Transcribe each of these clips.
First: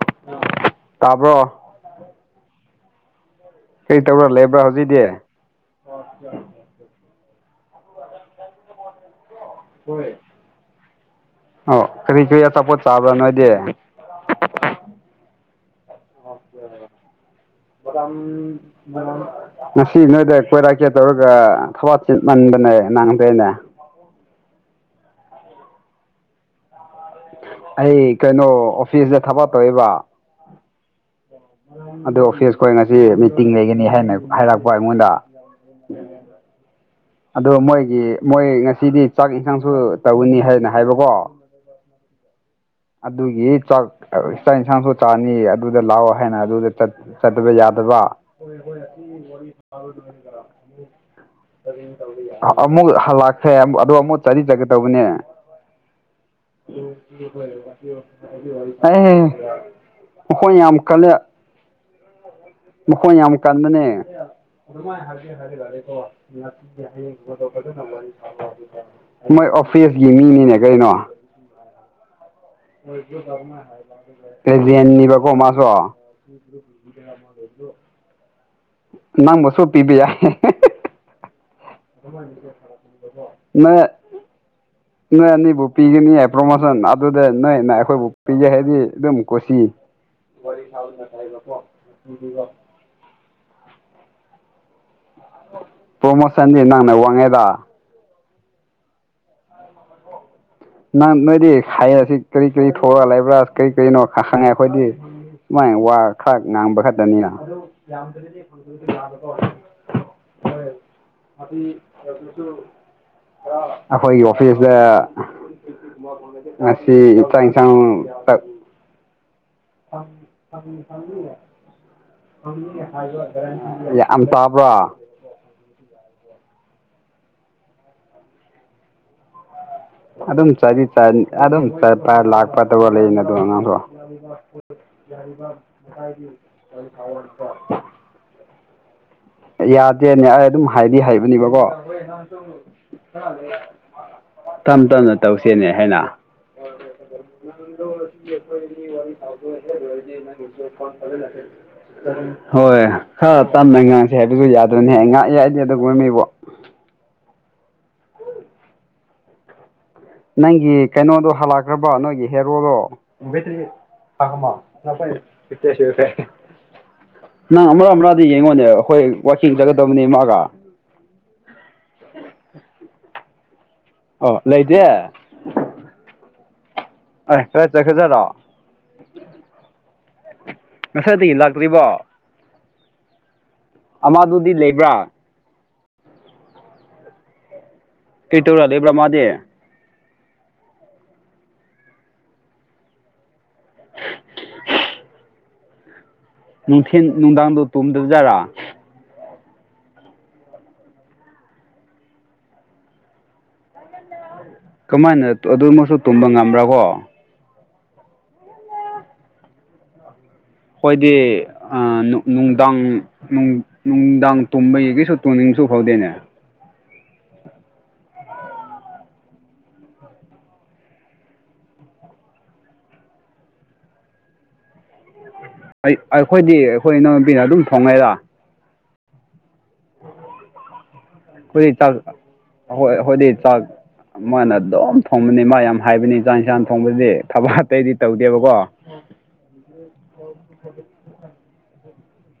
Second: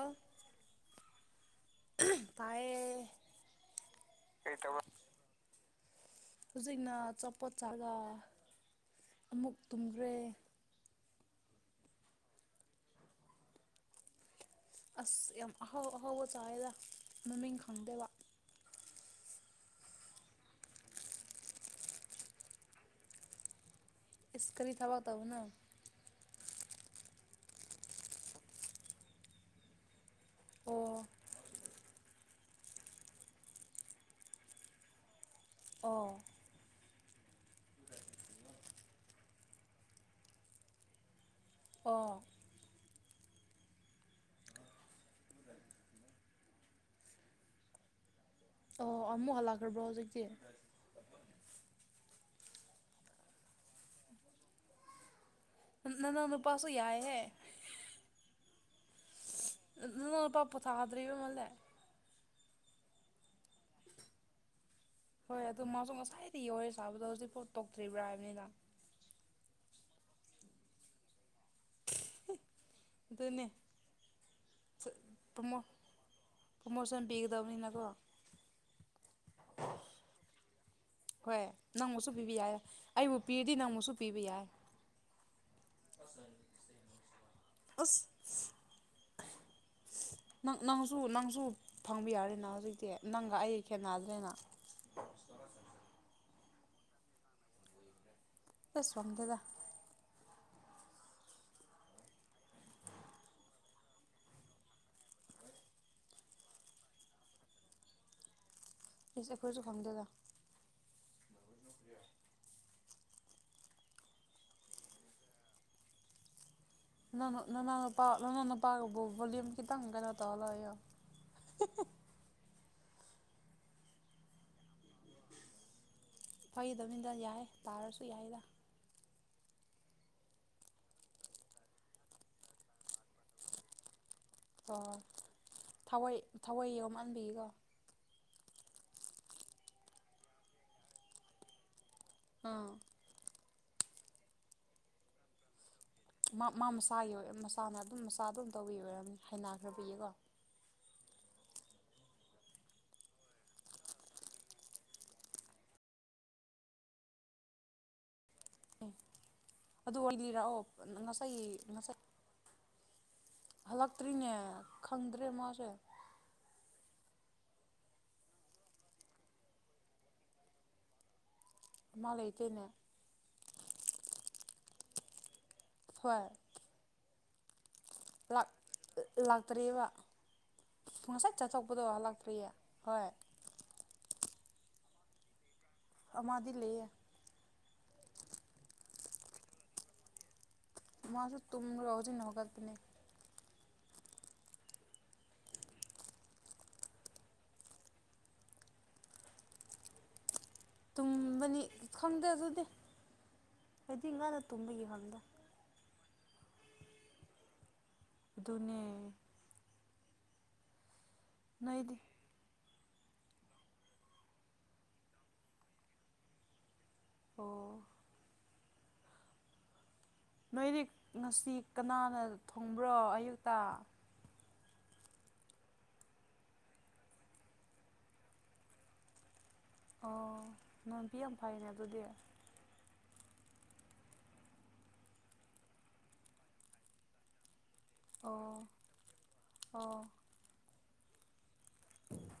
ꯑ ꯎꯝ ꯇꯥꯕ꯭ꯔꯣ ꯇꯥꯏꯌꯦ ꯀꯩ ꯇꯧꯔꯥ ꯂꯩꯕ꯭ꯔꯥ ꯍꯧꯖꯤꯛꯇꯤ ꯍꯨꯖꯤꯛꯅ ꯑꯆꯥꯄꯣꯠ ꯆꯥꯔꯒ ꯑꯃꯨꯛ ꯍꯣꯏ ꯇꯨꯝꯈ꯭ꯔꯦ ꯑꯣ ꯀꯔꯤ ꯀꯔꯤ ꯑꯆꯥꯄꯣꯠ ꯆꯥꯕ꯭ꯔꯥ ꯅꯣꯏꯗꯤ ꯑꯁ ꯌꯥꯝ ꯑꯍꯥꯎ ꯑꯍꯥꯎꯕ ꯆꯥꯥꯏꯑꯦꯗ ꯃꯃꯤꯡ ꯈꯪꯗꯦꯕꯥ ꯉꯁꯤ ꯅꯣꯏꯗ ꯀꯣꯏꯔꯛꯀꯦ ꯇꯧꯔꯒ ꯊꯋꯥꯛ ꯆꯤꯠꯃꯟꯗꯅ ꯅꯪꯗ꯭ꯔꯦꯅꯦ ꯏꯁ ꯀꯔꯤ ꯊꯕꯛ ꯇꯧꯕꯅꯣ ꯑꯩ ꯀꯩꯅꯣ ꯑꯣꯐꯤꯁꯇ ꯊꯕꯛ ꯇꯧꯑꯦꯕ ꯑꯣ ꯑꯗꯨ ꯑꯣꯐꯤꯁ ꯈꯣꯏ ꯉꯁꯤ ꯃꯤꯇꯤꯡ ꯂꯩꯒꯅꯤ ꯍꯥꯏꯅ ꯍꯥꯏꯔꯛꯄ ꯑꯩꯉꯣꯟꯗ ꯑꯣ ꯑꯗꯣ ꯃꯣꯏꯒꯤ ꯃꯣꯏ ꯉꯁꯤꯗꯤ ꯆꯥꯛ ꯏꯟꯁꯥꯡꯁꯨ ꯇꯧꯅꯤ ꯍꯥꯏꯅ ꯍꯥꯏꯕꯀꯣ ꯑꯣ ꯑꯗꯨꯒꯤ ꯆꯥꯛ ꯑ ꯆꯥꯛ ꯏꯟꯁꯥꯡꯁꯨ ꯆꯥꯅꯤ ꯑꯗꯨꯗ ꯂꯥꯛꯑꯣ ꯍꯥꯏꯅ ꯑꯗꯨꯗ ꯆꯠ ꯆꯠꯇꯕ ꯌꯥꯗꯕ ꯑꯣ ꯑꯃꯨꯛ ꯍꯜꯂꯛꯈ꯭ꯔꯕ꯭ꯔꯣ ꯍꯧꯖꯤꯛꯇꯤ ꯑꯥ ꯑꯃꯨꯛ ꯍꯜꯂꯛꯈ꯭ꯔꯦ ꯑꯥ ꯑꯗꯨ ꯑꯃꯨꯛ ꯆꯇꯤ ꯆꯠꯀꯦ ꯇꯧꯕꯅꯦ ꯅꯥꯅꯥꯎ ꯅꯨꯄꯥꯁꯨ ꯌꯥꯏꯍꯦ ꯑꯩꯍꯦ ꯅꯅꯥꯎ ꯅꯨꯄꯥ ꯃꯈꯣꯏ ꯌꯥꯝ ꯀꯜꯂꯦ ꯄꯣꯊꯥꯗ꯭ꯔꯤꯕ ꯃꯥꯜꯂꯦ ꯃꯈꯣꯟ ꯌꯥꯝ ꯀꯟꯕꯅꯦ ꯍꯣꯏ ꯑꯗꯨ ꯃꯥꯁꯨ ꯉꯁꯥꯏꯗꯒꯤ ꯋꯥꯔꯤ ꯁꯥꯕꯗꯣ ꯍꯧꯖꯤꯛꯐꯥꯎ ꯇꯣꯛꯇ꯭ꯔꯤꯕ꯭ꯔꯥ ꯍꯥꯏꯕꯅꯤꯗ [unintelligible] ꯃꯣꯏ ꯑꯣꯐꯤꯁꯀꯤ ꯃꯤꯅꯤꯅꯦ ꯀꯔꯤꯅꯣ [unintelligible] ꯄ꯭ꯔꯥꯃꯣ ꯄ꯭ꯔꯥꯃꯣꯁꯟ ꯄꯤꯒꯗꯕꯅꯤꯅꯀꯣ ꯅꯪꯕꯨꯁꯨ ꯄꯤꯕ ꯌꯥꯏ ꯍꯦ ꯍꯦ ꯍꯦ [unintelligible] ꯄꯤꯕ ꯌꯥꯏ ꯑꯩꯕꯨ ꯄꯤꯔꯗꯤ [unintelligible] ꯅꯪꯕꯨꯁꯨ ꯄꯤꯕ ꯌꯥꯏ ꯅꯣꯏꯅꯥ ꯑꯗꯨꯗ ꯅꯣꯏꯅ ꯑꯁ ꯑꯩꯈꯣꯏꯕꯨ ꯄꯤꯖꯒꯅꯤ ꯑꯗꯨꯝ ꯀꯣꯆꯤ ꯅꯪ ꯅꯪꯁꯨ ꯅꯪꯁꯨ ꯐꯪꯕ ꯌꯥꯔꯦꯅꯥ ꯍꯧꯖꯤꯛꯇꯤ ꯅꯪꯒ ꯑꯩ ꯈꯦꯠꯅꯗ꯭ꯔꯦꯅ ꯄ꯭ꯔꯃꯣꯁꯟꯗꯤ ꯅꯪꯅ ꯋꯥꯡꯉꯦꯗꯥ ꯑꯁ ꯋꯥꯡꯗꯦꯗ ꯅꯪ ꯅꯣꯏꯗꯤ ꯈꯏꯌꯥꯁꯦ ꯀꯔꯤ ꯀꯔꯤ ꯊꯣꯛꯑ ꯂꯩꯕ꯭ꯔꯥ ꯀꯔꯤ ꯀꯔꯤꯅꯣ ꯈꯪꯉꯦ ꯑꯩꯈꯣꯏꯗꯤ ꯁꯨꯃꯥꯏꯅ ꯋꯥ ꯈꯔ ꯉꯥꯡꯕ ꯈꯛꯇꯅꯤꯅ ꯏꯁ ꯑꯩꯈꯣꯏꯁꯨ ꯐꯪꯗꯦꯗ [unintelligible] ꯑꯩꯈꯣꯏꯒꯤ ꯑꯣꯐꯤꯁꯇ ꯉꯁꯤ ꯆꯥꯛ ꯏꯟꯁꯥꯡ ꯃꯃꯥ ꯃꯄꯥꯕꯨꯡ ꯕꯣꯂꯤꯝ ꯈꯤꯇꯪ ꯀꯤꯅꯣ ꯇꯧꯔꯂꯣꯢ ꯌꯣ ꯍꯤꯍꯤ [unintelligible] ꯌꯥꯝ ꯇꯥꯕ꯭ꯔꯥ ꯐꯒꯤ ꯇꯧꯅꯤꯗ ꯌꯥꯏ ꯇꯥꯔꯁꯨ ꯌꯥꯏꯗ ꯑꯗꯨꯝ ꯆꯥꯢꯗꯤ ꯆꯥꯢꯔꯤ ꯑꯗꯨꯝ ꯆꯠꯄ ꯂꯥꯛꯄ ꯇꯧꯔ ꯂꯩꯕ ꯅꯥꯠꯇꯔꯣ ꯑꯉꯥꯡꯗꯣ ꯑꯣ ꯊꯋꯩ ꯊꯋꯩ ꯌꯥꯎꯃꯟꯕꯒꯤꯀꯣ ꯌꯥꯗꯦꯅꯦ ꯑꯩ ꯑꯗꯨꯝ ꯍꯥꯏꯗꯤ ꯍꯥꯏꯕꯅꯤꯕꯀꯣ ꯑꯥ ꯇꯝ ꯇꯝꯅ ꯇꯧꯁꯦ ꯅꯦ ꯍꯥꯏꯅ ꯃꯥ ꯃꯥ ꯃꯁꯥꯒꯤ ꯑꯣꯏ ꯃꯁꯥꯅ ꯑꯗꯨꯝ ꯃꯆꯥ ꯑꯗꯨꯝ ꯇꯧꯕꯤ ꯑꯣꯏꯔꯝꯅꯤ ꯍꯥꯢꯅꯈ꯭ꯔꯕꯒꯤꯀꯣ [unintelligible] ꯍꯣꯏ ꯈꯔ ꯇꯞꯅ ꯉꯥꯡ ꯍꯥꯏꯕꯖꯨ ꯌꯥꯗꯣꯏꯅꯦ ꯉꯥꯛ ꯑꯩꯗꯤ ꯑꯗꯨꯒꯨꯝꯕ ꯃꯤꯕꯣ ꯑꯦ ꯑꯗꯨ ꯋꯥꯔꯤ ꯂꯤꯔꯛꯑꯣ ꯅꯪꯒꯤ ꯀꯩꯅꯣꯗꯣ ꯉꯁꯥꯏꯒꯤ ꯍꯜꯂꯛꯈ꯭ꯔꯕꯣ ꯉꯁꯥꯏ ꯅꯣꯏꯒꯤ ꯍꯦꯔꯣꯗꯣ ꯍꯜꯂꯛꯇ꯭ꯔꯤꯅꯦ ꯈꯪꯗ꯭ꯔꯦ ꯃꯥꯁꯦ [unintelligible] ꯅꯪ ꯑꯃ꯭ꯔꯥ ꯑꯃ꯭ꯔꯥꯗꯤ ꯌꯦꯡꯉꯣꯅꯦ ꯑꯈꯣꯏ ꯋꯥꯥꯀꯤꯡ ꯆꯠꯒꯗꯕꯅꯦ ꯃꯥꯒ ꯃꯥ ꯂꯩꯇꯦꯅꯦ ꯑꯣ ꯂꯩꯗꯦ ꯍꯣꯏ ꯑꯣꯢ ꯀꯔꯥꯏ ꯆꯈ꯭ꯔꯖꯔꯣ ꯂꯥꯛ ꯂꯥꯛꯇ꯭ꯔꯤꯕ ꯉꯁꯥꯏꯗꯒꯤ ꯉꯁꯥꯏ ꯆꯠꯊꯣꯛꯄꯗꯣ ꯂꯥꯛꯇ꯭ꯔꯤꯕꯣ ꯂꯛ ꯀ꯭ꯔꯤ ꯍꯣꯏ ꯑꯃꯗꯨꯗꯤ ꯂꯩꯕ꯭ꯔꯥ ꯑꯃꯗꯤ ꯂꯩꯌꯦ ꯀꯩ ꯇꯧꯔ ꯂꯩꯕ꯭ꯔꯥ ꯃꯥꯗꯤ ꯃꯥꯁꯨ ꯇꯨꯝꯔꯒ ꯍꯨꯖꯤꯛꯅ ꯍꯧꯒꯠꯄꯅꯦ [inaudible] ꯅꯨꯡꯊꯤꯟ ꯅꯨꯡꯗꯥꯡꯗꯣ ꯇꯨꯝꯗꯕꯖꯥꯔꯥ ꯇꯨꯝꯕꯅꯤ ꯈꯪꯗꯦ ꯑꯗꯨꯗꯤ ꯍꯥꯏꯗꯤ ꯉꯥꯅ ꯀꯃꯥꯏꯅ ꯑꯗꯨꯃꯁꯨ ꯇꯨꯝꯕ ꯉꯝꯕ꯭ꯔ ꯀꯣ ꯑꯗꯨꯅꯦ ꯈꯣꯏꯗꯤ ꯑ ꯅꯣꯏꯗꯤ ꯅꯨ ꯅꯨꯡꯗꯥꯡ ꯅꯨꯡ ꯅꯨꯡꯗꯥꯡ ꯇꯨꯝꯕꯩ ꯀꯩꯁꯨ ꯇꯨꯝꯅꯤꯡꯕꯁꯨ ꯐꯥꯎꯗꯦꯅꯦ ꯑꯣ ꯅꯣꯏꯗꯤ ꯉꯁꯤ ꯀꯅꯥꯅ ꯊꯣꯡꯕ꯭ꯔꯣ ꯑꯌꯨꯛꯇ ꯑꯩ ꯑꯩꯈꯣꯏꯗꯤ ꯑꯩꯈꯣꯏ ꯏꯅꯥꯎꯅꯨꯄꯤꯅ ꯑꯗꯨꯝ ꯊꯣꯡꯉꯦꯗ ꯑꯣ ꯅꯪꯗꯤ ꯌꯥꯝ ꯐꯩꯅꯦ ꯑꯗꯨꯗꯤ ꯍꯣꯏ ꯑꯩꯈꯣꯏꯗꯤ ꯆꯥꯛ ꯃꯥꯅ ꯑꯗꯨꯝ ꯊꯣꯡꯕꯅꯤ ꯃꯥ ꯌꯥꯝ ꯍꯥꯏꯕꯅꯤ ꯆꯥꯛ ꯏꯟꯁꯥꯡ ꯊꯣꯡꯕꯗꯤ ꯊꯕꯛ ꯑꯇꯩꯗꯤ ꯇꯧꯗꯦꯕꯀꯣ ꯑꯣ ꯑꯣ [unintelligible]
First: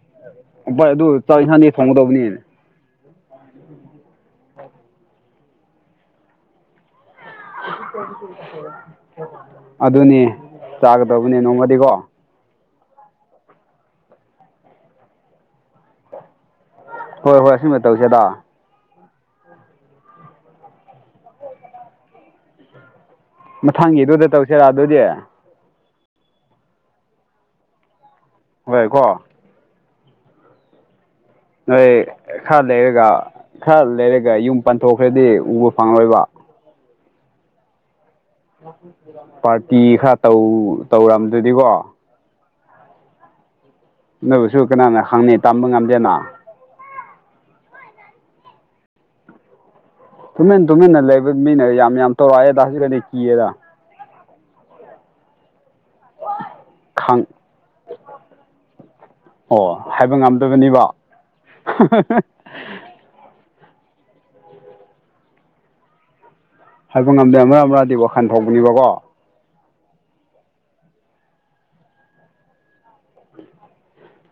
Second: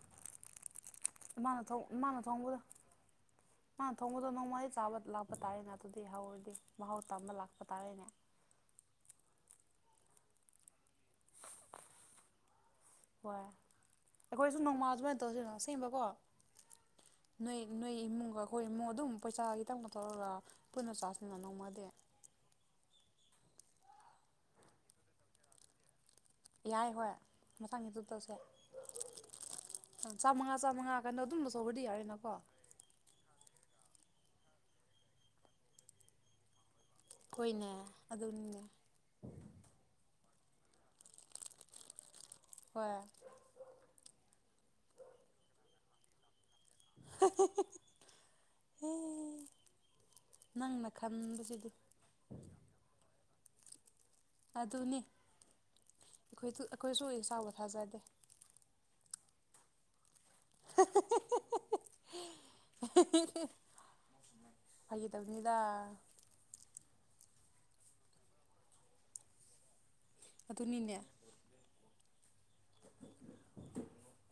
ꯍꯣꯏ ꯑꯗꯨ ꯆꯥꯛ ꯃꯅꯥ ꯏꯟꯁꯥꯡꯗꯤ ꯊꯣꯡ ꯃꯅꯥ ꯊꯣꯡꯒꯗꯧꯕꯅꯤ ꯊꯣꯡꯕꯗꯨ ꯃꯥ ꯊꯣꯡꯕꯗꯣ ꯅꯣꯡ ꯑꯩ ꯆꯥꯕ ꯂꯥꯛꯄ ꯇꯥꯔꯦꯅꯥ ꯑꯗꯨꯗꯤ ꯍꯧꯔꯗꯤ ꯃꯍꯥꯎ ꯇꯝꯕ ꯂꯥꯛ [unintelligible] ꯑꯗꯨꯅꯦ ꯆꯥꯒꯗꯧꯕꯅꯦ ꯅꯣꯡꯃꯗꯤꯀꯣ ꯍꯣꯏ ꯑꯩꯈꯣꯏꯁꯨ ꯅꯣꯡꯃꯥ ꯑꯁꯨꯃꯥꯏ ꯇꯧꯁꯤꯔ ꯁꯦꯝꯕꯀꯣ ꯍꯣꯏ ꯍꯣꯏ ꯅꯣꯏ ꯑꯁꯤꯃ ꯅꯣꯏ ꯇꯧꯁꯦꯗ ꯏꯃꯨꯡꯒ ꯈꯣꯏ ꯏꯃꯨ ꯑꯗꯨꯝ ꯄꯩꯁꯥ ꯈꯤꯇꯪ ꯄꯨꯊꯣꯔ ꯄꯨꯟꯅ ꯆꯥꯁꯤꯅ ꯅꯣꯡꯃꯗꯤ ꯃꯊꯪꯒꯤꯗꯨꯗ ꯇꯧꯁꯤꯔꯥ ꯑꯗꯨꯗꯤ ꯌꯥꯏ ꯍꯣꯏ ꯃꯊꯪꯒꯤꯗꯨ ꯇꯧꯁꯦ ꯍꯣꯏ ꯀꯣ [unintelligible] ꯆꯥꯝ ꯆꯥꯃꯉꯥ ꯆꯃꯉꯥ ꯀꯅꯣ ꯗꯨꯝꯕ ꯅꯣꯏ ꯈ꯭ꯔ ꯂꯩꯔꯒ ꯈ꯭ꯔ ꯂꯩꯔꯒ ꯌꯨꯝ ꯄꯟꯊꯣꯛꯈ꯭ꯔꯗꯤ ꯎꯕ ꯐꯪꯉꯣꯏꯕ ꯈꯣꯏꯅꯦ [unintelligible] ꯄꯥꯔꯇꯤ ꯈꯔ ꯇꯧ ꯇꯧꯔꯝꯗ꯭ꯔꯗꯤꯀꯣ ꯍꯣꯏ ꯑꯗꯨꯕꯨꯁꯨ ꯀꯅꯥꯅ ꯈꯪꯅꯤ ꯇꯝꯕ ꯉꯝꯗꯦꯅ [unintelligible] ꯑꯦ ꯇꯨꯃꯤꯟ ꯅꯪꯅ ꯇꯨꯃꯤꯟꯅ ꯂꯩꯕ ꯃꯤꯅ ꯈꯟꯕꯁꯤꯗꯤ ꯌꯥꯝ ꯌꯥꯝ ꯇꯧꯔꯛꯑꯦꯗ ꯍꯧꯖꯤꯛꯀꯗꯤ ꯀꯤꯌꯦꯗ ꯑꯗꯨꯅꯤ ꯑꯩꯈꯣꯏꯊꯨ ꯑꯩꯈꯣꯏꯁꯨ ꯈꯪ ꯏꯁꯥꯕꯨ ꯊꯥꯖꯗꯦ ꯑꯣ ꯍꯥꯏꯕ ꯉꯝꯗꯕꯅꯤꯕ [unintelligible] [unintelligible] ꯐꯥꯒꯤ ꯇꯧꯅꯤꯗ ꯍꯥꯏꯕ ꯉꯝꯗꯦ ꯃꯔꯛ ꯃꯔꯛꯗꯤꯀꯣ ꯋꯥꯈꯟ ꯊꯣꯛꯄꯅꯦꯕꯀꯣ ꯑꯗꯨꯅꯤꯅꯦ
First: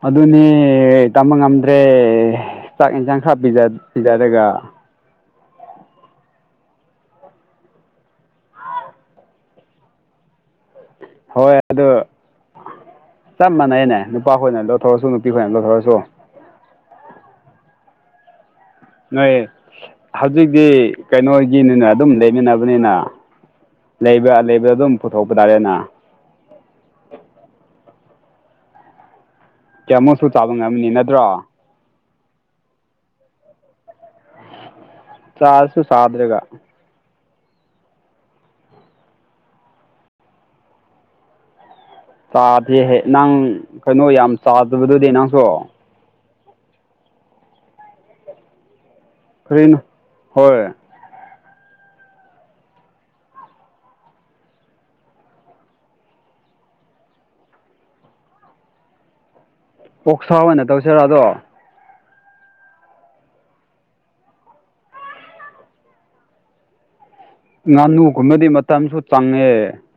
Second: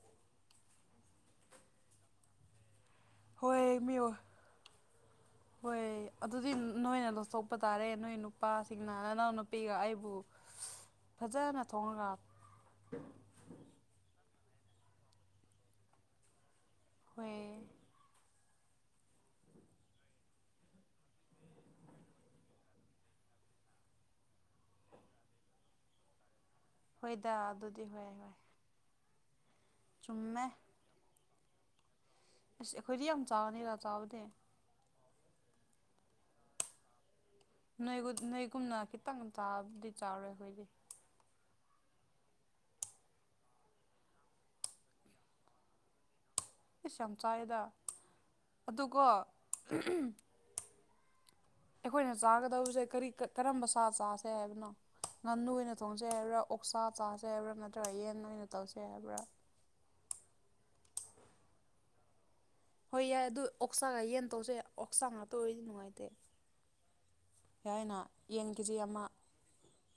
ꯑꯗꯨꯅꯦ ꯇꯝꯕ ꯉꯝꯗ꯭ꯔꯦ ꯆꯥꯛ ꯌꯦꯟꯁꯥꯡ ꯈꯔ ꯄꯤꯖ ꯍꯣꯏꯌꯦ ꯃꯤꯑꯣ ꯄꯤꯖꯔꯒ ꯍꯣꯏ ꯑꯗꯨꯗꯤ ꯅ ꯅꯣꯏꯅ ꯂꯧꯊꯣꯛꯄ ꯇꯥꯔꯦ ꯅꯣꯏ ꯅꯨꯄꯥꯁꯤꯡꯅ ꯅꯥꯅꯎ ꯅꯨꯄꯤꯒ ꯑꯩꯕꯨ [unintelligible] ꯍꯣꯏ ꯐꯖꯅ ꯑꯗꯨ ꯊꯣꯡꯉꯒ ꯆꯞ ꯃꯥꯟꯅꯩꯅꯦ ꯅꯨꯄꯥ ꯈꯣꯏꯅ ꯂꯧꯊꯣꯛ ꯑꯁꯨ ꯅꯨꯄꯤ ꯈꯣꯏꯅ ꯂꯧꯊꯣꯛ ꯑꯁꯨ ꯍꯣꯏꯌꯦ ꯅꯣꯏ ꯍꯧꯖꯤꯛꯇꯤ ꯀꯩꯅꯣꯒꯤꯅꯤꯅ ꯑꯗꯨꯝ ꯂꯩꯃꯤꯟꯅꯕꯅꯤꯅ ꯂꯩꯕ ꯂꯩꯕ ꯑꯗꯨꯝ ꯄꯨꯊꯣꯛꯄ ꯇꯥꯔꯦꯅ ꯍꯣꯏꯗ ꯑꯗꯨꯗꯤ ꯍꯣꯏ ꯍꯣꯏ ꯀꯌꯥꯃꯨꯛꯁꯨ ꯆꯨꯝꯃꯦ ꯆꯥꯕ ꯉꯝꯅꯤ ꯅꯠꯇ꯭ꯔꯣ ꯏꯁ ꯑꯩꯈꯣꯏꯗꯤ ꯌꯥꯝ ꯆꯥꯅꯤꯒ ꯆꯥꯕꯗꯤ ꯆꯥꯔꯁꯨ ꯁꯥꯗ꯭ꯔꯒ ꯅꯣꯏꯒꯨ ꯅꯣꯏꯒꯨꯝꯅ ꯈꯤꯇꯪ ꯆꯥꯕꯗꯤ ꯆꯥꯔꯣꯏ ꯑꯈꯣꯏꯗꯤ ꯆꯥꯗꯦꯍꯦ ꯅꯪ ꯀꯩꯅꯣ ꯌꯥꯝ ꯆꯥꯗꯕꯗꯨꯗꯤ ꯅꯪꯁꯨ ꯏꯁ ꯌꯥꯝ ꯆꯥꯏꯌꯦꯗ ꯑꯗꯨꯀꯣ ꯀꯔꯤꯟ ꯍꯣꯏ ꯑꯩꯈꯣꯏꯅ ꯆꯥꯒꯗꯕꯁꯦ ꯀꯔꯤ ꯀ ꯀꯔꯝꯕ ꯁꯥ ꯆꯥꯁꯦ ꯍꯥꯏꯕꯅꯣ [unintelligible] ꯉꯥꯅꯨ ꯑꯣꯏꯅ ꯊꯣꯡꯁꯦ ꯍꯥꯏꯕ꯭ꯔꯥ ꯑꯣꯛꯁꯥ ꯆꯥꯥꯁꯦ ꯍꯥꯏꯕ꯭ꯔꯥ ꯅꯠꯇ꯭ꯔꯒ ꯌꯦꯟ ꯑꯣꯏꯅ ꯇꯧꯁꯦ ꯍꯥꯏꯕ꯭ꯔꯥ ꯑꯣꯛꯁꯥ ꯑꯣꯏꯅ ꯇꯧꯁꯤꯔꯥ ꯑꯗꯣ ꯍꯣꯏ ꯌꯥꯏ ꯑꯗꯨ ꯑꯣꯛꯁꯥꯒ ꯌꯦꯟ ꯇꯧꯁꯦ ꯑꯣꯛꯁꯥ ꯉꯥꯛꯇ ꯑꯣꯏꯔꯗꯤ ꯅꯨꯡꯉꯥꯏꯇꯦ ꯌꯥꯏꯅ ꯌꯦꯟ ꯉꯥꯅꯨꯒꯨꯝꯕꯗꯤ ꯀꯦꯖꯤ ꯑꯃ [unintelligible]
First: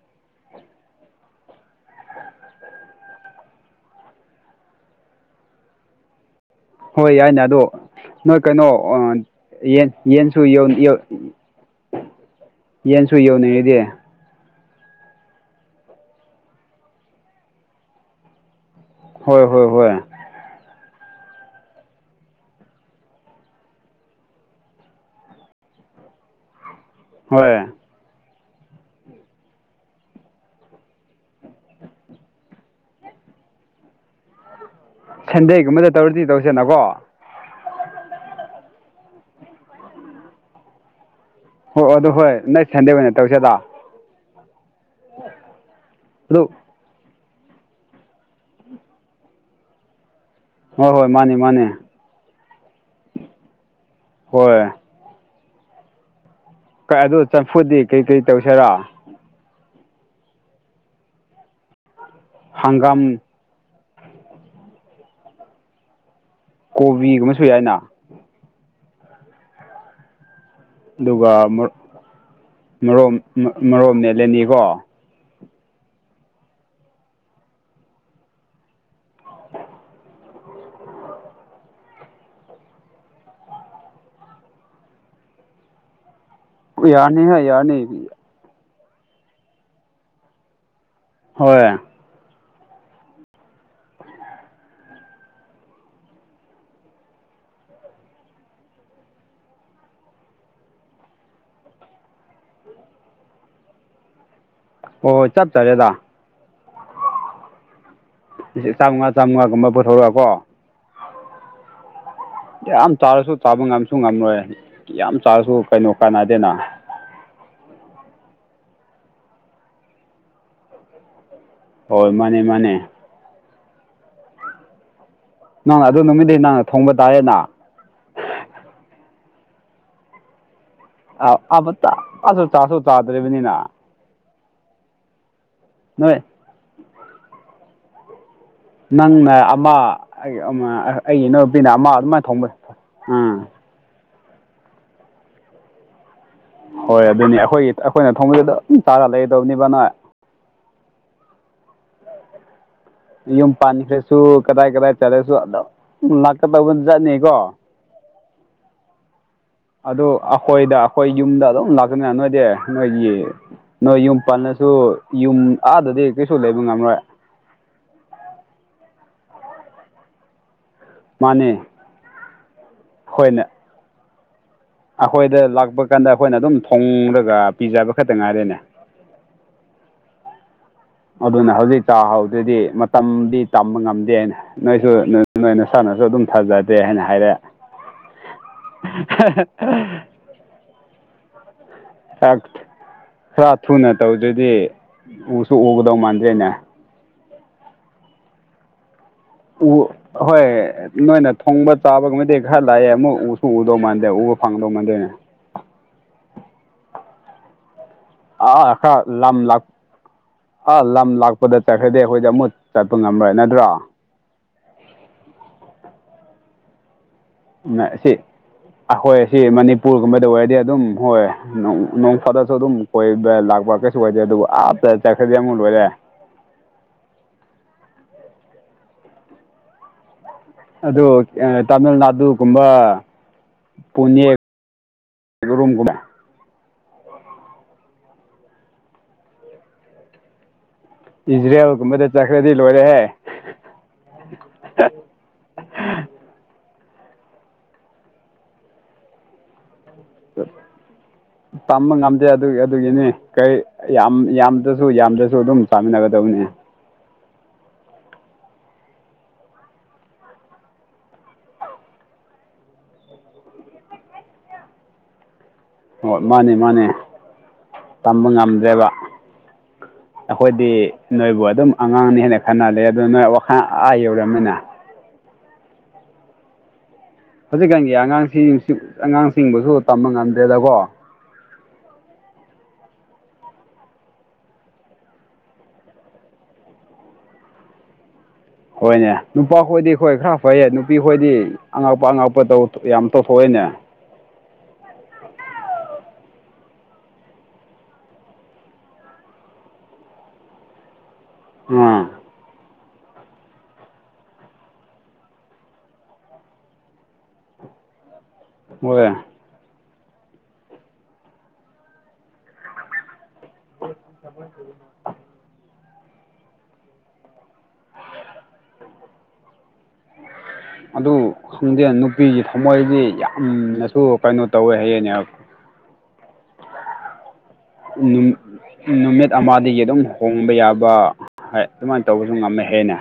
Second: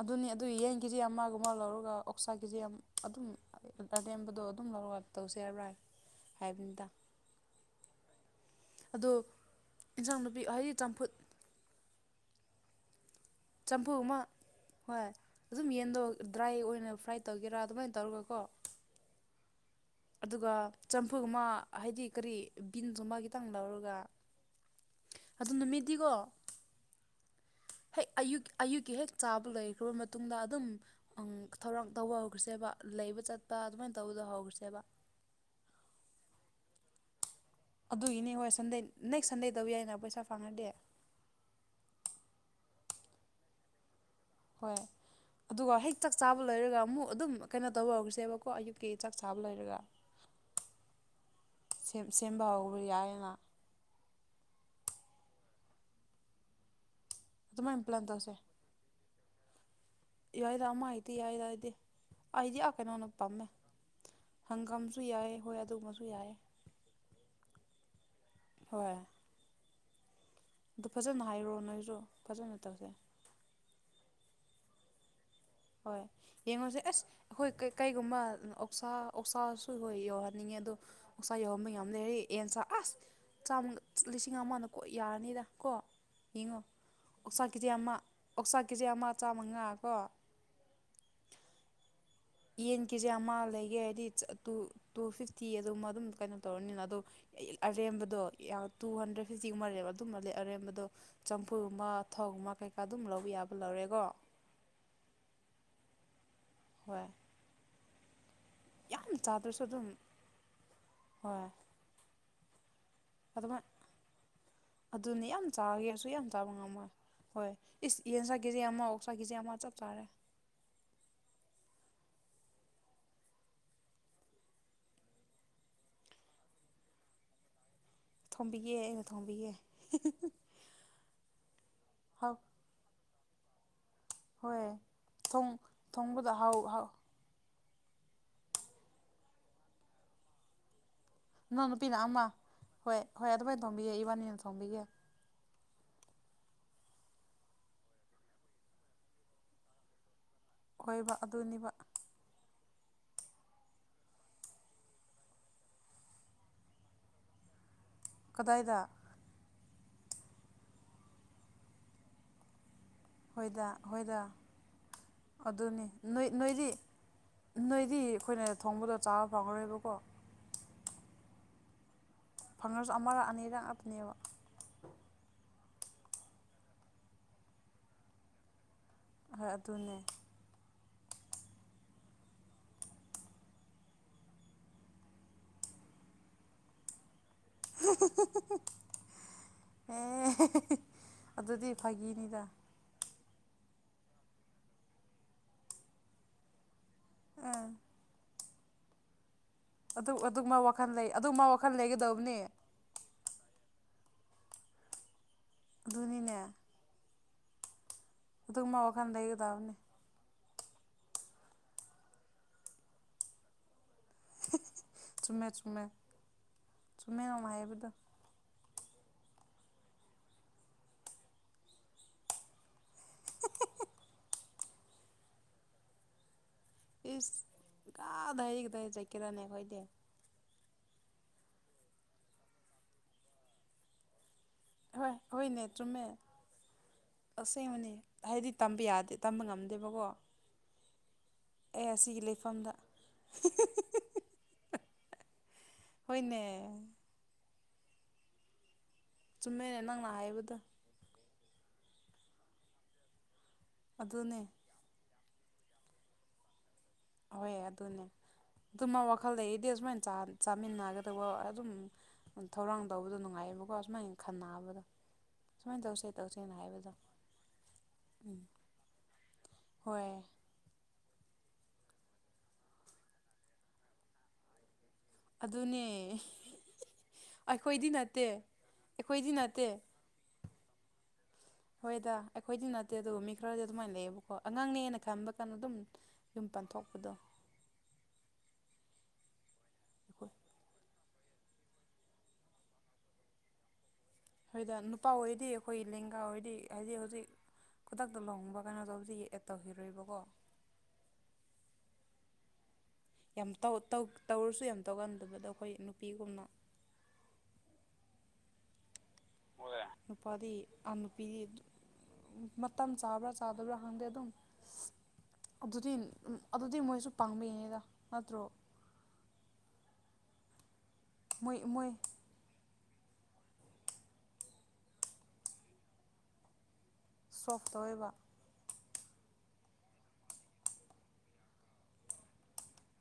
ꯑꯗꯨꯅꯦ ꯑꯗꯨ ꯌꯦꯟ ꯀꯦꯖꯤ ꯑꯃꯒꯨꯝꯕ ꯂꯧꯔꯒ ꯑꯣꯛꯁꯥ ꯀꯦꯖꯤ ꯑꯝ ꯑꯗꯨꯝ ꯑꯔꯦꯝꯕꯗꯣ ꯑꯗꯨꯝ ꯂꯧꯔ ꯇꯧꯁꯦ ꯍꯥꯏꯕ꯭ꯔꯥ ꯍꯥꯏꯕꯅꯤ ꯍꯣꯏ ꯌꯥꯏꯅꯦ ꯑꯗꯣ ꯅꯣꯏ ꯀꯩꯅꯣ ꯑꯥ ꯑꯗꯣ ꯌꯦꯟ ꯏꯟꯁꯥꯡ ꯌꯦꯟꯁꯨ ꯅꯨꯄꯤ ꯌꯣꯟ ꯍꯥꯏꯗꯤ ꯌꯣꯟ ꯆꯝꯐꯨꯠ ꯌꯦꯟꯁꯨ ꯌꯣꯟꯂꯤ ꯆꯝꯐꯨ ꯑꯃ ꯍꯣꯏ ꯑꯗꯨꯝ ꯌꯦꯟꯗꯣ ꯗ꯭ꯔꯥꯏ ꯑꯣꯏꯅ ꯐ꯭ꯔꯥꯏ ꯇꯧꯒꯦꯔꯥ ꯑꯗꯨꯃꯥꯏꯅ ꯇꯧꯔꯒꯀꯣ ꯍꯣꯏ ꯍꯣꯏ ꯍꯣꯏ ꯑꯗꯨꯒ ꯆꯝꯐꯨꯠꯒꯨꯝꯃ ꯍꯥꯏꯗꯤ ꯀꯔꯤ ꯕꯤꯟꯁꯀꯨꯝꯕ ꯈꯤꯇꯪ ꯂꯧꯔꯒ ꯑꯗꯨꯝ ꯅꯨꯃꯤꯠꯗꯤꯀꯣ ꯍꯣꯏꯌꯦ ꯍꯦꯛ ꯑꯌꯨꯛ ꯑꯌꯨꯛꯀꯤ ꯍꯦꯛ ꯆꯥꯕ ꯂꯩꯈ꯭ꯔꯕ ꯃꯇꯨꯡꯗ ꯑꯗꯨꯝ ꯑꯪ ꯊꯧꯔꯥꯡ ꯇꯧꯕ ꯍꯧꯈ꯭ꯔꯁꯦꯕ ꯂꯩꯕ ꯆꯠꯄ ꯑꯗꯨꯃꯥꯏꯅ ꯇꯧꯕꯗ ꯍꯧꯈ꯭ꯔꯁꯦꯕ ꯁꯟꯗꯦꯒꯨꯝꯕꯗ ꯇꯧꯔꯗꯤ ꯇꯧꯁꯦꯅꯀꯣ ꯑꯗꯨꯒꯤꯅꯤ ꯍꯣꯏ ꯁꯟꯗꯦ ꯅꯦꯛꯁ ꯁꯟꯗꯦ ꯇꯧ ꯌꯥꯏꯅ ꯄꯩꯁꯥ ꯐꯪꯉꯗꯤ ꯑꯣ ꯍꯣꯏ ꯑꯗꯣ ꯍꯣꯏ ꯅꯦꯛꯁ ꯁꯟꯗꯦ ꯑꯣꯏꯅ ꯇꯧꯁꯦꯗ ꯍꯣꯏ ꯑꯗꯨꯒ ꯍꯦꯛ ꯆꯥꯛ ꯆꯥꯕ ꯑꯗꯨ ꯂꯣꯏꯔꯒ ꯑꯃꯨꯛ ꯑꯗꯨꯝ ꯀꯩꯅꯣ ꯇꯧꯕ ꯍꯧꯔꯁꯦꯕꯀꯣ ꯑꯌꯨꯛꯀꯤ ꯆꯥꯛ ꯆꯥꯕ ꯂꯣꯏꯔꯒ ꯍꯣꯏ ꯍꯣꯏ ꯃꯥꯅꯦ ꯃꯥꯅꯦ ꯁꯦꯝ ꯁꯦꯝꯕ ꯍꯧꯕ ꯌꯥꯏꯌꯦꯅ ꯍꯣꯏ [unintelligible] ꯑꯗꯨꯃꯥꯢ ꯀꯩ ꯄꯂꯥꯟ ꯀꯩ ꯇꯧꯁꯦ ꯇꯧꯁꯤꯔꯥ ꯌꯥꯏꯗ ꯑꯃꯥ ꯍꯦꯛꯇꯥ ꯌꯥꯏꯗ ꯑꯩꯗꯤ ꯑꯩꯗꯤ ꯑꯥ ꯍꯪꯒꯥꯝ ꯀꯩꯅꯣꯅ ꯄꯝꯃꯦ ꯍꯪꯒꯥꯝꯁꯨ ꯌꯥꯏꯌꯦ ꯍꯣꯏ ꯑꯗꯨꯝꯕꯁꯨ ꯌꯥꯏꯌꯦ ꯀꯣꯕꯤꯒꯨꯝꯕ ꯁꯨ ꯌꯥꯏꯅ ꯍꯣꯏ ꯑꯗꯨ ꯐꯖꯅ ꯑꯗꯨꯒ ꯍꯥꯏꯔꯣ ꯅꯣꯏꯁꯨ ꯐꯖꯅ ꯇꯧꯁꯦ [unintelligible] ꯍꯣꯏ ꯌꯦꯡꯉꯨꯁꯦ ꯑꯁ ꯑꯈꯣꯏ ꯀꯩꯒꯨꯝꯕ ꯑꯣꯛꯁꯥ ꯑꯣꯛꯁꯥꯁꯨ ꯍꯣꯏ ꯌꯧꯍꯟꯅꯤꯡꯉꯦ ꯑꯗꯣ ꯑꯣꯛꯁꯥ ꯌꯥꯎꯍꯟꯕ ꯌꯥꯝ ꯂꯩꯔꯦ ꯑꯦꯟꯁꯥ ꯑꯁ ꯆꯥꯃ ꯂꯤꯁꯤꯡ ꯑꯃꯅ ꯀꯣꯛ ꯌꯥꯔꯅꯤꯗ ꯀꯣ ꯌꯦꯡꯉꯣ ꯌꯥꯔꯅꯤꯍꯦ ꯑꯣꯛꯁꯥ ꯀꯦ ꯖꯤ ꯌꯥꯔꯅꯤ ꯑꯃ ꯑꯣꯛꯁꯥ ꯀꯦꯖꯤ ꯑꯃ ꯆꯥꯃꯉꯥ ꯀꯣ ꯍꯣꯏ ꯌꯦꯟ ꯀꯦꯖꯤ ꯑꯃ ꯂꯩꯒꯦ ꯍꯥꯏꯗꯤ ꯇꯨ ꯇꯨ ꯐꯤꯐꯇꯤ ꯑꯗꯨꯝ ꯑꯗꯨꯝ ꯀꯩꯅꯣ ꯇꯧꯔꯅꯤꯅ ꯑꯗꯣ ꯑꯔꯦꯝꯕꯗꯣ ꯌꯥꯝ ꯇꯨ ꯍꯟꯗ꯭ꯔꯦꯠ ꯐꯤꯇꯤ ꯑꯗꯨꯃ ꯑꯔꯦꯝꯕꯗꯣ ꯆꯝꯐꯨꯠꯒꯨꯝꯕ ꯊꯥꯎꯒꯨꯝꯕ ꯀꯩꯀꯥ ꯑꯗꯨꯝ ꯂꯧꯕ ꯌꯥꯕ ꯂꯧꯔꯦꯒꯣ ꯍꯣꯏ ꯍꯣꯏ ꯆꯞ ꯆꯔꯦꯗ ꯍꯣꯏ ꯌꯥꯝ ꯆꯝꯉꯥ ꯆꯥꯗ꯭ꯔꯁꯨ ꯆꯝꯉꯥꯒꯨꯝꯕ ꯑꯗꯨꯝ ꯄꯨꯊꯣꯔꯒ ꯀꯣ ꯍꯣꯏ ꯌꯥꯝ ꯆꯥꯔꯁꯨ ꯆꯥꯕ ꯉꯝꯁꯨ ꯉꯝꯂꯣꯏ ꯑꯗꯨꯅꯦ ꯌꯥꯝ ꯆꯥꯔꯁꯨ ꯀꯩꯅꯣ ꯆꯥꯒꯦꯁꯨ ꯌꯥꯝ ꯆꯥꯕ ꯀꯥꯟꯅꯗꯦꯅ ꯉꯝꯃꯣꯏ ꯍꯣꯏ ꯏꯁ ꯌꯦꯟꯁꯥ ꯀꯦꯖꯤ ꯑꯃ ꯑꯣꯛꯁꯥ ꯀꯦꯖꯤ ꯑꯃ ꯆꯞ ꯆꯥꯔꯦ ꯍꯣꯏ ꯃꯥꯅꯦ ꯃꯥꯅꯦ ꯅꯪ ꯑꯗꯨ ꯅꯨꯃꯤꯠꯇꯗꯤ ꯅꯪꯅ ꯊꯣꯡꯕ ꯇꯥꯔꯦꯅ ꯊꯣꯡꯕꯤꯒꯦ ꯑꯩꯅ ꯊꯣꯡꯕꯤꯒꯦ ꯑꯃꯇ ꯍꯥꯎ ꯆꯥꯁꯨ ꯆꯥꯗ꯭ꯔꯤꯕꯅꯤꯅ ꯍꯣꯏ ꯊꯣꯡ ꯅꯣꯏ ꯊꯣꯡꯕꯗ ꯍꯥꯎ ꯍꯥꯎ ꯅꯪꯅ ꯑꯃ ꯑꯩꯒꯤ ꯑꯃ ꯑꯩꯒꯤ ꯅꯨꯄꯤꯅ ꯑꯃ ꯑꯗꯨꯃꯥꯏꯟ ꯊꯣꯡꯕ ꯍꯣꯏ ꯍꯣꯏ ꯎꯝ ꯑꯗꯨꯃꯥꯏꯅ ꯊꯣꯡꯕꯤꯒꯦ ꯢꯕꯥꯟꯅꯤꯅ ꯊꯣꯡꯕꯤꯒꯦ ꯍꯣꯏ ꯑꯗꯨꯅꯤ ꯑꯈꯣꯏꯒꯤ ꯑꯈꯣꯏꯅ ꯊꯣꯡꯕꯗꯨ ꯑꯗꯨꯝ ꯆꯥꯔ ꯂꯩꯒꯗꯕꯅꯤꯕ ꯅꯣꯢ ꯈꯣꯏꯕ ꯑꯗꯨꯅꯤꯕ ꯌꯨꯝ ꯄꯥꯟꯈ꯭ꯔꯁꯨ ꯀꯗꯥꯏ ꯀꯗꯥꯏ ꯆꯠꯂꯁꯨ ꯑꯗꯨꯝ ꯂꯥꯛꯀꯗꯧꯕ ꯖꯥꯠꯅꯤꯀꯣ ꯀꯗꯥꯏꯗ ꯑꯗꯨ ꯑꯈꯣꯏꯗ ꯑꯈꯣꯏ ꯌꯨꯝꯗ ꯑꯗꯨꯝ ꯂꯥꯀꯅꯦ ꯅꯣꯏꯗꯤ ꯅꯣꯏꯒꯤ ꯍꯣꯏꯗ ꯅꯣꯏ ꯌꯨꯝ ꯍꯣꯏꯗ ꯄꯜꯂꯁꯨ ꯌꯨꯝ ꯑꯗꯨꯅꯤ ꯑꯥꯗꯗꯤ ꯅꯣꯏ ꯀꯩꯁꯨ ꯂꯩꯕ ꯅꯣꯏꯗꯤ ꯉꯝꯔꯣꯏ ꯅꯣꯏꯗꯤ ꯑꯈꯣꯏꯅ ꯊꯣꯡꯕꯗꯣ ꯆꯥꯕ ꯐꯪꯉꯔꯣꯏꯕꯀꯣ ꯃꯥꯅꯦ ꯐꯪꯉꯁꯨ ꯑꯃꯔꯛ ꯑꯅꯤꯔꯛ ꯉꯥꯛꯇꯅꯦꯕ ꯑꯈꯣꯏꯗ ꯂꯥꯛꯄ ꯀꯥꯟꯗ ꯑꯈꯣꯏꯅ ꯑꯗꯨꯝ ꯊꯣꯡꯔꯒ ꯄꯤꯖꯕ ꯈꯛꯇ ꯉꯥꯏꯔꯦꯅꯦ ꯍꯣꯏ ꯑꯗꯨꯅꯦ ꯑꯗꯨꯅ ꯍꯧꯖꯤꯛ ꯆꯥꯍꯧꯗ꯭ꯔꯗꯤ ꯃꯇꯝꯗꯤ ꯇꯝꯕ ꯉꯝꯗꯦ ꯅꯣꯏꯁꯨ ꯅꯣꯏ ꯅꯣꯏ ꯅꯥꯁꯥꯟꯅꯁꯨ ꯑꯗꯨꯝ ꯊꯥꯖꯗꯦ ꯍꯥꯏꯅ ꯍꯥꯏꯔꯦ [unintelligible] ꯑꯗꯨꯗꯤ ꯐꯥꯒꯤꯅꯤꯗ ꯈꯔ ꯊꯨꯅ ꯇꯧꯗ꯭ꯔꯗꯤ ꯎꯁꯨ ꯎꯒꯗꯧ ꯃꯥꯟꯗꯦꯅꯦ ꯑꯥ ꯎ ꯑꯗꯨ ꯍꯣꯏ ꯑꯗꯨꯒꯨꯝꯕ ꯋꯥꯈꯜ ꯂꯩ ꯅꯣꯏꯅ ꯑꯗꯨꯒꯨꯝꯕ ꯊꯣꯡꯕ ꯋꯥꯈꯜ ꯂꯩꯒꯗꯧꯕꯅꯦ ꯆꯥꯕꯒꯨꯝꯕꯗꯤ ꯈꯟ ꯇꯥꯏꯌꯦ ꯑꯃꯨꯛ ꯎꯁꯨ ꯎꯗꯧ ꯃꯥꯟꯗꯦ ꯎꯕ ꯐꯪꯗꯧ ꯃꯥꯟꯗꯦ ꯑꯗꯨꯅꯤꯅꯦ ꯑꯥ ꯑꯗꯨꯒꯨꯝꯕ ꯈꯔ ꯋꯥꯈꯜ ꯂꯝ ꯂꯛ ꯂꯩꯒꯗꯕꯅꯤ ꯑꯥ ꯂꯝ ꯂꯥꯛꯄꯗ ꯆꯠꯈ꯭ꯔꯗꯤ ꯑꯈꯣꯏꯗꯤ ꯑꯃꯨꯠ ꯆꯠꯄ ꯉꯝꯔꯣꯏ ꯅꯠꯇ꯭ꯔꯣ ꯆꯨꯝꯃꯦ ꯆꯨꯝꯃꯦ ꯆꯨꯝꯃꯦ ꯅ ꯍꯥꯏꯕꯗꯣ ꯁꯤ ꯑꯈꯣꯏ ꯁꯤ ꯃꯅꯤꯄꯨꯔꯒꯨꯝꯕꯗ ꯑꯣꯏꯔꯗꯤ ꯑꯗꯨꯝ ꯀꯣꯏ ꯅꯣꯡ ꯐꯥꯗꯣꯛꯁꯨ ꯑꯗꯨꯝ ꯀꯣꯢꯕ ꯂꯥꯛꯄ ꯀꯩꯁꯨ ꯀꯥꯏꯗꯦ ꯑꯗꯨꯕꯨ ꯑꯥꯗ ꯆꯠꯈ꯭ꯔꯗꯤ ꯑꯃꯨꯛ ꯂꯣꯏꯔꯦ ꯏꯁ ꯀꯥ ꯗꯥꯏ ꯀꯗꯥꯏ ꯆꯠꯀꯦꯔꯅꯦ ꯑꯈꯣꯢꯗꯤ ꯑꯗꯨ ꯑꯥ ꯇꯥꯃꯤꯜꯅꯥꯗꯨꯒꯨꯝꯕ ꯄꯨꯅꯦ ꯍꯣꯏ ꯍꯣꯏꯅꯦ ꯆꯨꯝꯃꯦ ꯔꯣꯝꯒꯨꯝꯕ ꯑꯁꯦꯡꯕꯅꯦ ꯍꯥꯏꯗꯤ ꯇꯝꯕ ꯌꯥꯗꯦ ꯇꯝꯕ ꯉꯝꯗꯦꯕꯀꯣ ꯑꯦ ꯏꯖ꯭ꯔꯦꯜꯒꯨꯝꯕꯗ ꯑꯁꯤꯒꯤ ꯆꯠꯈ꯭ꯔꯗꯤ ꯂꯩꯐꯝꯗ ꯂꯣꯏꯔꯦꯍꯦ [unintelligible] ꯍꯣꯏꯅꯦ ꯆꯨꯝꯃꯦꯅꯦ ꯅꯪꯅ ꯍꯥꯏꯕꯗꯣ ꯇꯝꯕ ꯉꯝꯗꯦ ꯑꯗꯨ ꯑꯗꯨꯒꯤꯅꯤ ꯀꯔꯤ ꯌꯥꯝ ꯑꯗꯨꯅꯦ ꯌꯥꯝ ꯗ꯭ꯔꯁꯨ ꯌꯥꯝꯗ꯭ꯔꯁꯨ ꯑꯗꯨꯝ ꯆꯥꯃꯤꯟꯅꯒꯗꯕꯅꯤꯍꯦ ꯍꯣꯏ ꯑꯗꯨꯅꯦ ꯑꯗꯨꯝꯃ ꯋꯥꯈꯜ ꯂꯩꯔꯗꯤ ꯑꯁꯨꯃꯥꯏꯟ ꯆꯥ ꯆꯥꯃꯤꯟꯅꯒꯗꯧꯕ ꯑꯗꯨꯝ ꯊꯧꯔꯥꯡ ꯇꯧꯕꯗꯣ ꯅꯨꯡꯉꯥꯏꯌꯦꯕꯀꯣ ꯑꯁꯨꯃꯥꯏꯟ ꯈꯟꯅꯕꯗꯣ ꯁꯨꯃꯥꯏꯟ ꯇꯧꯁꯦ ꯍꯣꯏ ꯇꯧꯁꯦꯅ ꯃꯥꯅꯦ ꯃꯥꯅꯦ ꯍꯥꯏꯕꯗꯣ ꯇꯝꯕ ꯎꯝ ꯍꯣꯏ ꯈꯣꯏꯗꯤ ꯅꯣꯏꯕꯨ ꯑꯗꯨꯝ ꯑꯉꯥꯡꯅꯦ ꯍꯥꯏꯅ ꯈꯟꯅꯔꯦ ꯑꯗꯣ ꯅꯣꯏ ꯋꯥꯈꯜ ꯑꯥ ꯌꯧꯔꯝꯃꯦꯅ ꯑꯗꯨꯅꯦ [unintelligible] ꯑꯩꯈꯣꯏꯗꯤ ꯍꯧꯖꯤꯛꯀꯥꯟꯒꯤ ꯅꯠꯇꯦ ꯑꯉꯥꯡꯁꯤ ꯁꯨ ꯑꯩꯈꯣꯏꯗꯤ ꯅꯠꯇꯦ ꯝꯑꯉꯥꯡꯁꯤꯡꯕꯨꯁꯨ ꯇꯝꯕ ꯉꯝꯗ꯭ꯔꯦꯗꯀꯣ ꯍꯣꯏꯗ ꯑꯩꯈꯣꯏꯗꯤ ꯅꯠꯇꯦ ꯑꯗꯨꯕꯨ ꯃꯤ ꯈꯔꯗꯤ ꯑꯗꯨꯃꯥꯏꯟ ꯂꯩꯌꯦꯕꯀꯣ ꯑꯉꯥꯡꯅꯦꯅ ꯈꯟꯕ ꯀꯥꯟꯗ ꯑꯗꯨꯝ ꯌꯨꯝ ꯄꯥꯟꯊꯣꯛꯄꯗꯣ ꯍꯣꯏꯅꯦ ꯅꯨꯄꯥ ꯈꯣꯏꯗꯤ ꯍꯣꯏ ꯑꯩꯈꯣꯏ ꯈꯔ ꯐꯩꯌꯦ ꯅꯨ ꯄꯤꯍꯣꯏꯗꯤ ꯑꯉꯛꯄ ꯑꯉꯛꯄ ꯇꯧ ꯌꯥꯝ ꯇꯧꯊꯣꯛꯑꯦꯅꯦ ꯍꯣꯏꯗ ꯅꯨꯄꯥ ꯑꯣꯏꯔꯗꯤ ꯑꯈꯣꯏ ꯂꯦꯡꯒꯥ ꯑꯣꯏꯔꯗꯤ ꯍꯥꯏꯗꯤ ꯍꯧꯖꯤꯛ ꯈꯨꯗꯛꯇ ꯂꯨꯍꯣꯡꯕ ꯀꯩꯅꯣ [unintelligible] ꯑꯦꯗ ꯇꯧꯈꯤꯔꯣꯏꯕꯀꯣ ꯑꯉꯥꯡ ꯌꯥꯝ ꯇꯧ ꯇꯧ ꯇꯧꯔꯁꯨ ꯌꯥꯝ ꯇꯧꯒꯥꯟꯗꯕꯗꯣ ꯑꯩꯈꯣꯏ ꯅꯨꯄꯤꯒꯨꯝꯅ [unintelligible] [unintelligible] ꯅꯨꯄꯥꯗꯤ ꯑꯥ ꯅꯨꯄꯤꯗꯤ ꯃꯇꯝ ꯆꯥꯕ꯭ꯔꯥ ꯆꯥꯗꯕ꯭ꯔꯥ ꯈꯪꯗꯦ ꯑꯗꯨꯝ ꯑꯗꯨꯗꯤ ꯑꯗꯨꯗꯤ ꯃꯣꯏꯁꯨ ꯄꯪꯕꯒꯤꯅꯤꯗ ꯅꯠꯇ꯭ꯔꯣ ꯑꯗꯨ ꯃꯣꯏ ꯈꯪꯗꯦ ꯃꯣꯏ ꯅꯨꯄꯤꯒꯤ ꯊꯝꯃꯣꯏꯗꯤ ꯌꯥꯝꯅꯁꯨ ꯀꯩꯅꯣ ꯇꯧꯋꯦ ꯍꯥꯏꯌꯦꯅꯦ ꯁꯣꯐ ꯇꯧꯋꯦꯕ ꯅꯨꯃꯤꯠ ꯑꯃꯗꯒꯤ ꯑꯗꯨꯝ ꯍꯣꯡꯕ ꯌꯥꯕ ꯍꯣꯏ ꯑꯗꯨꯃꯥꯏꯅ ꯇꯧꯕꯁꯨ ꯉꯝꯃꯦ ꯍꯥꯏꯌꯦꯅꯦ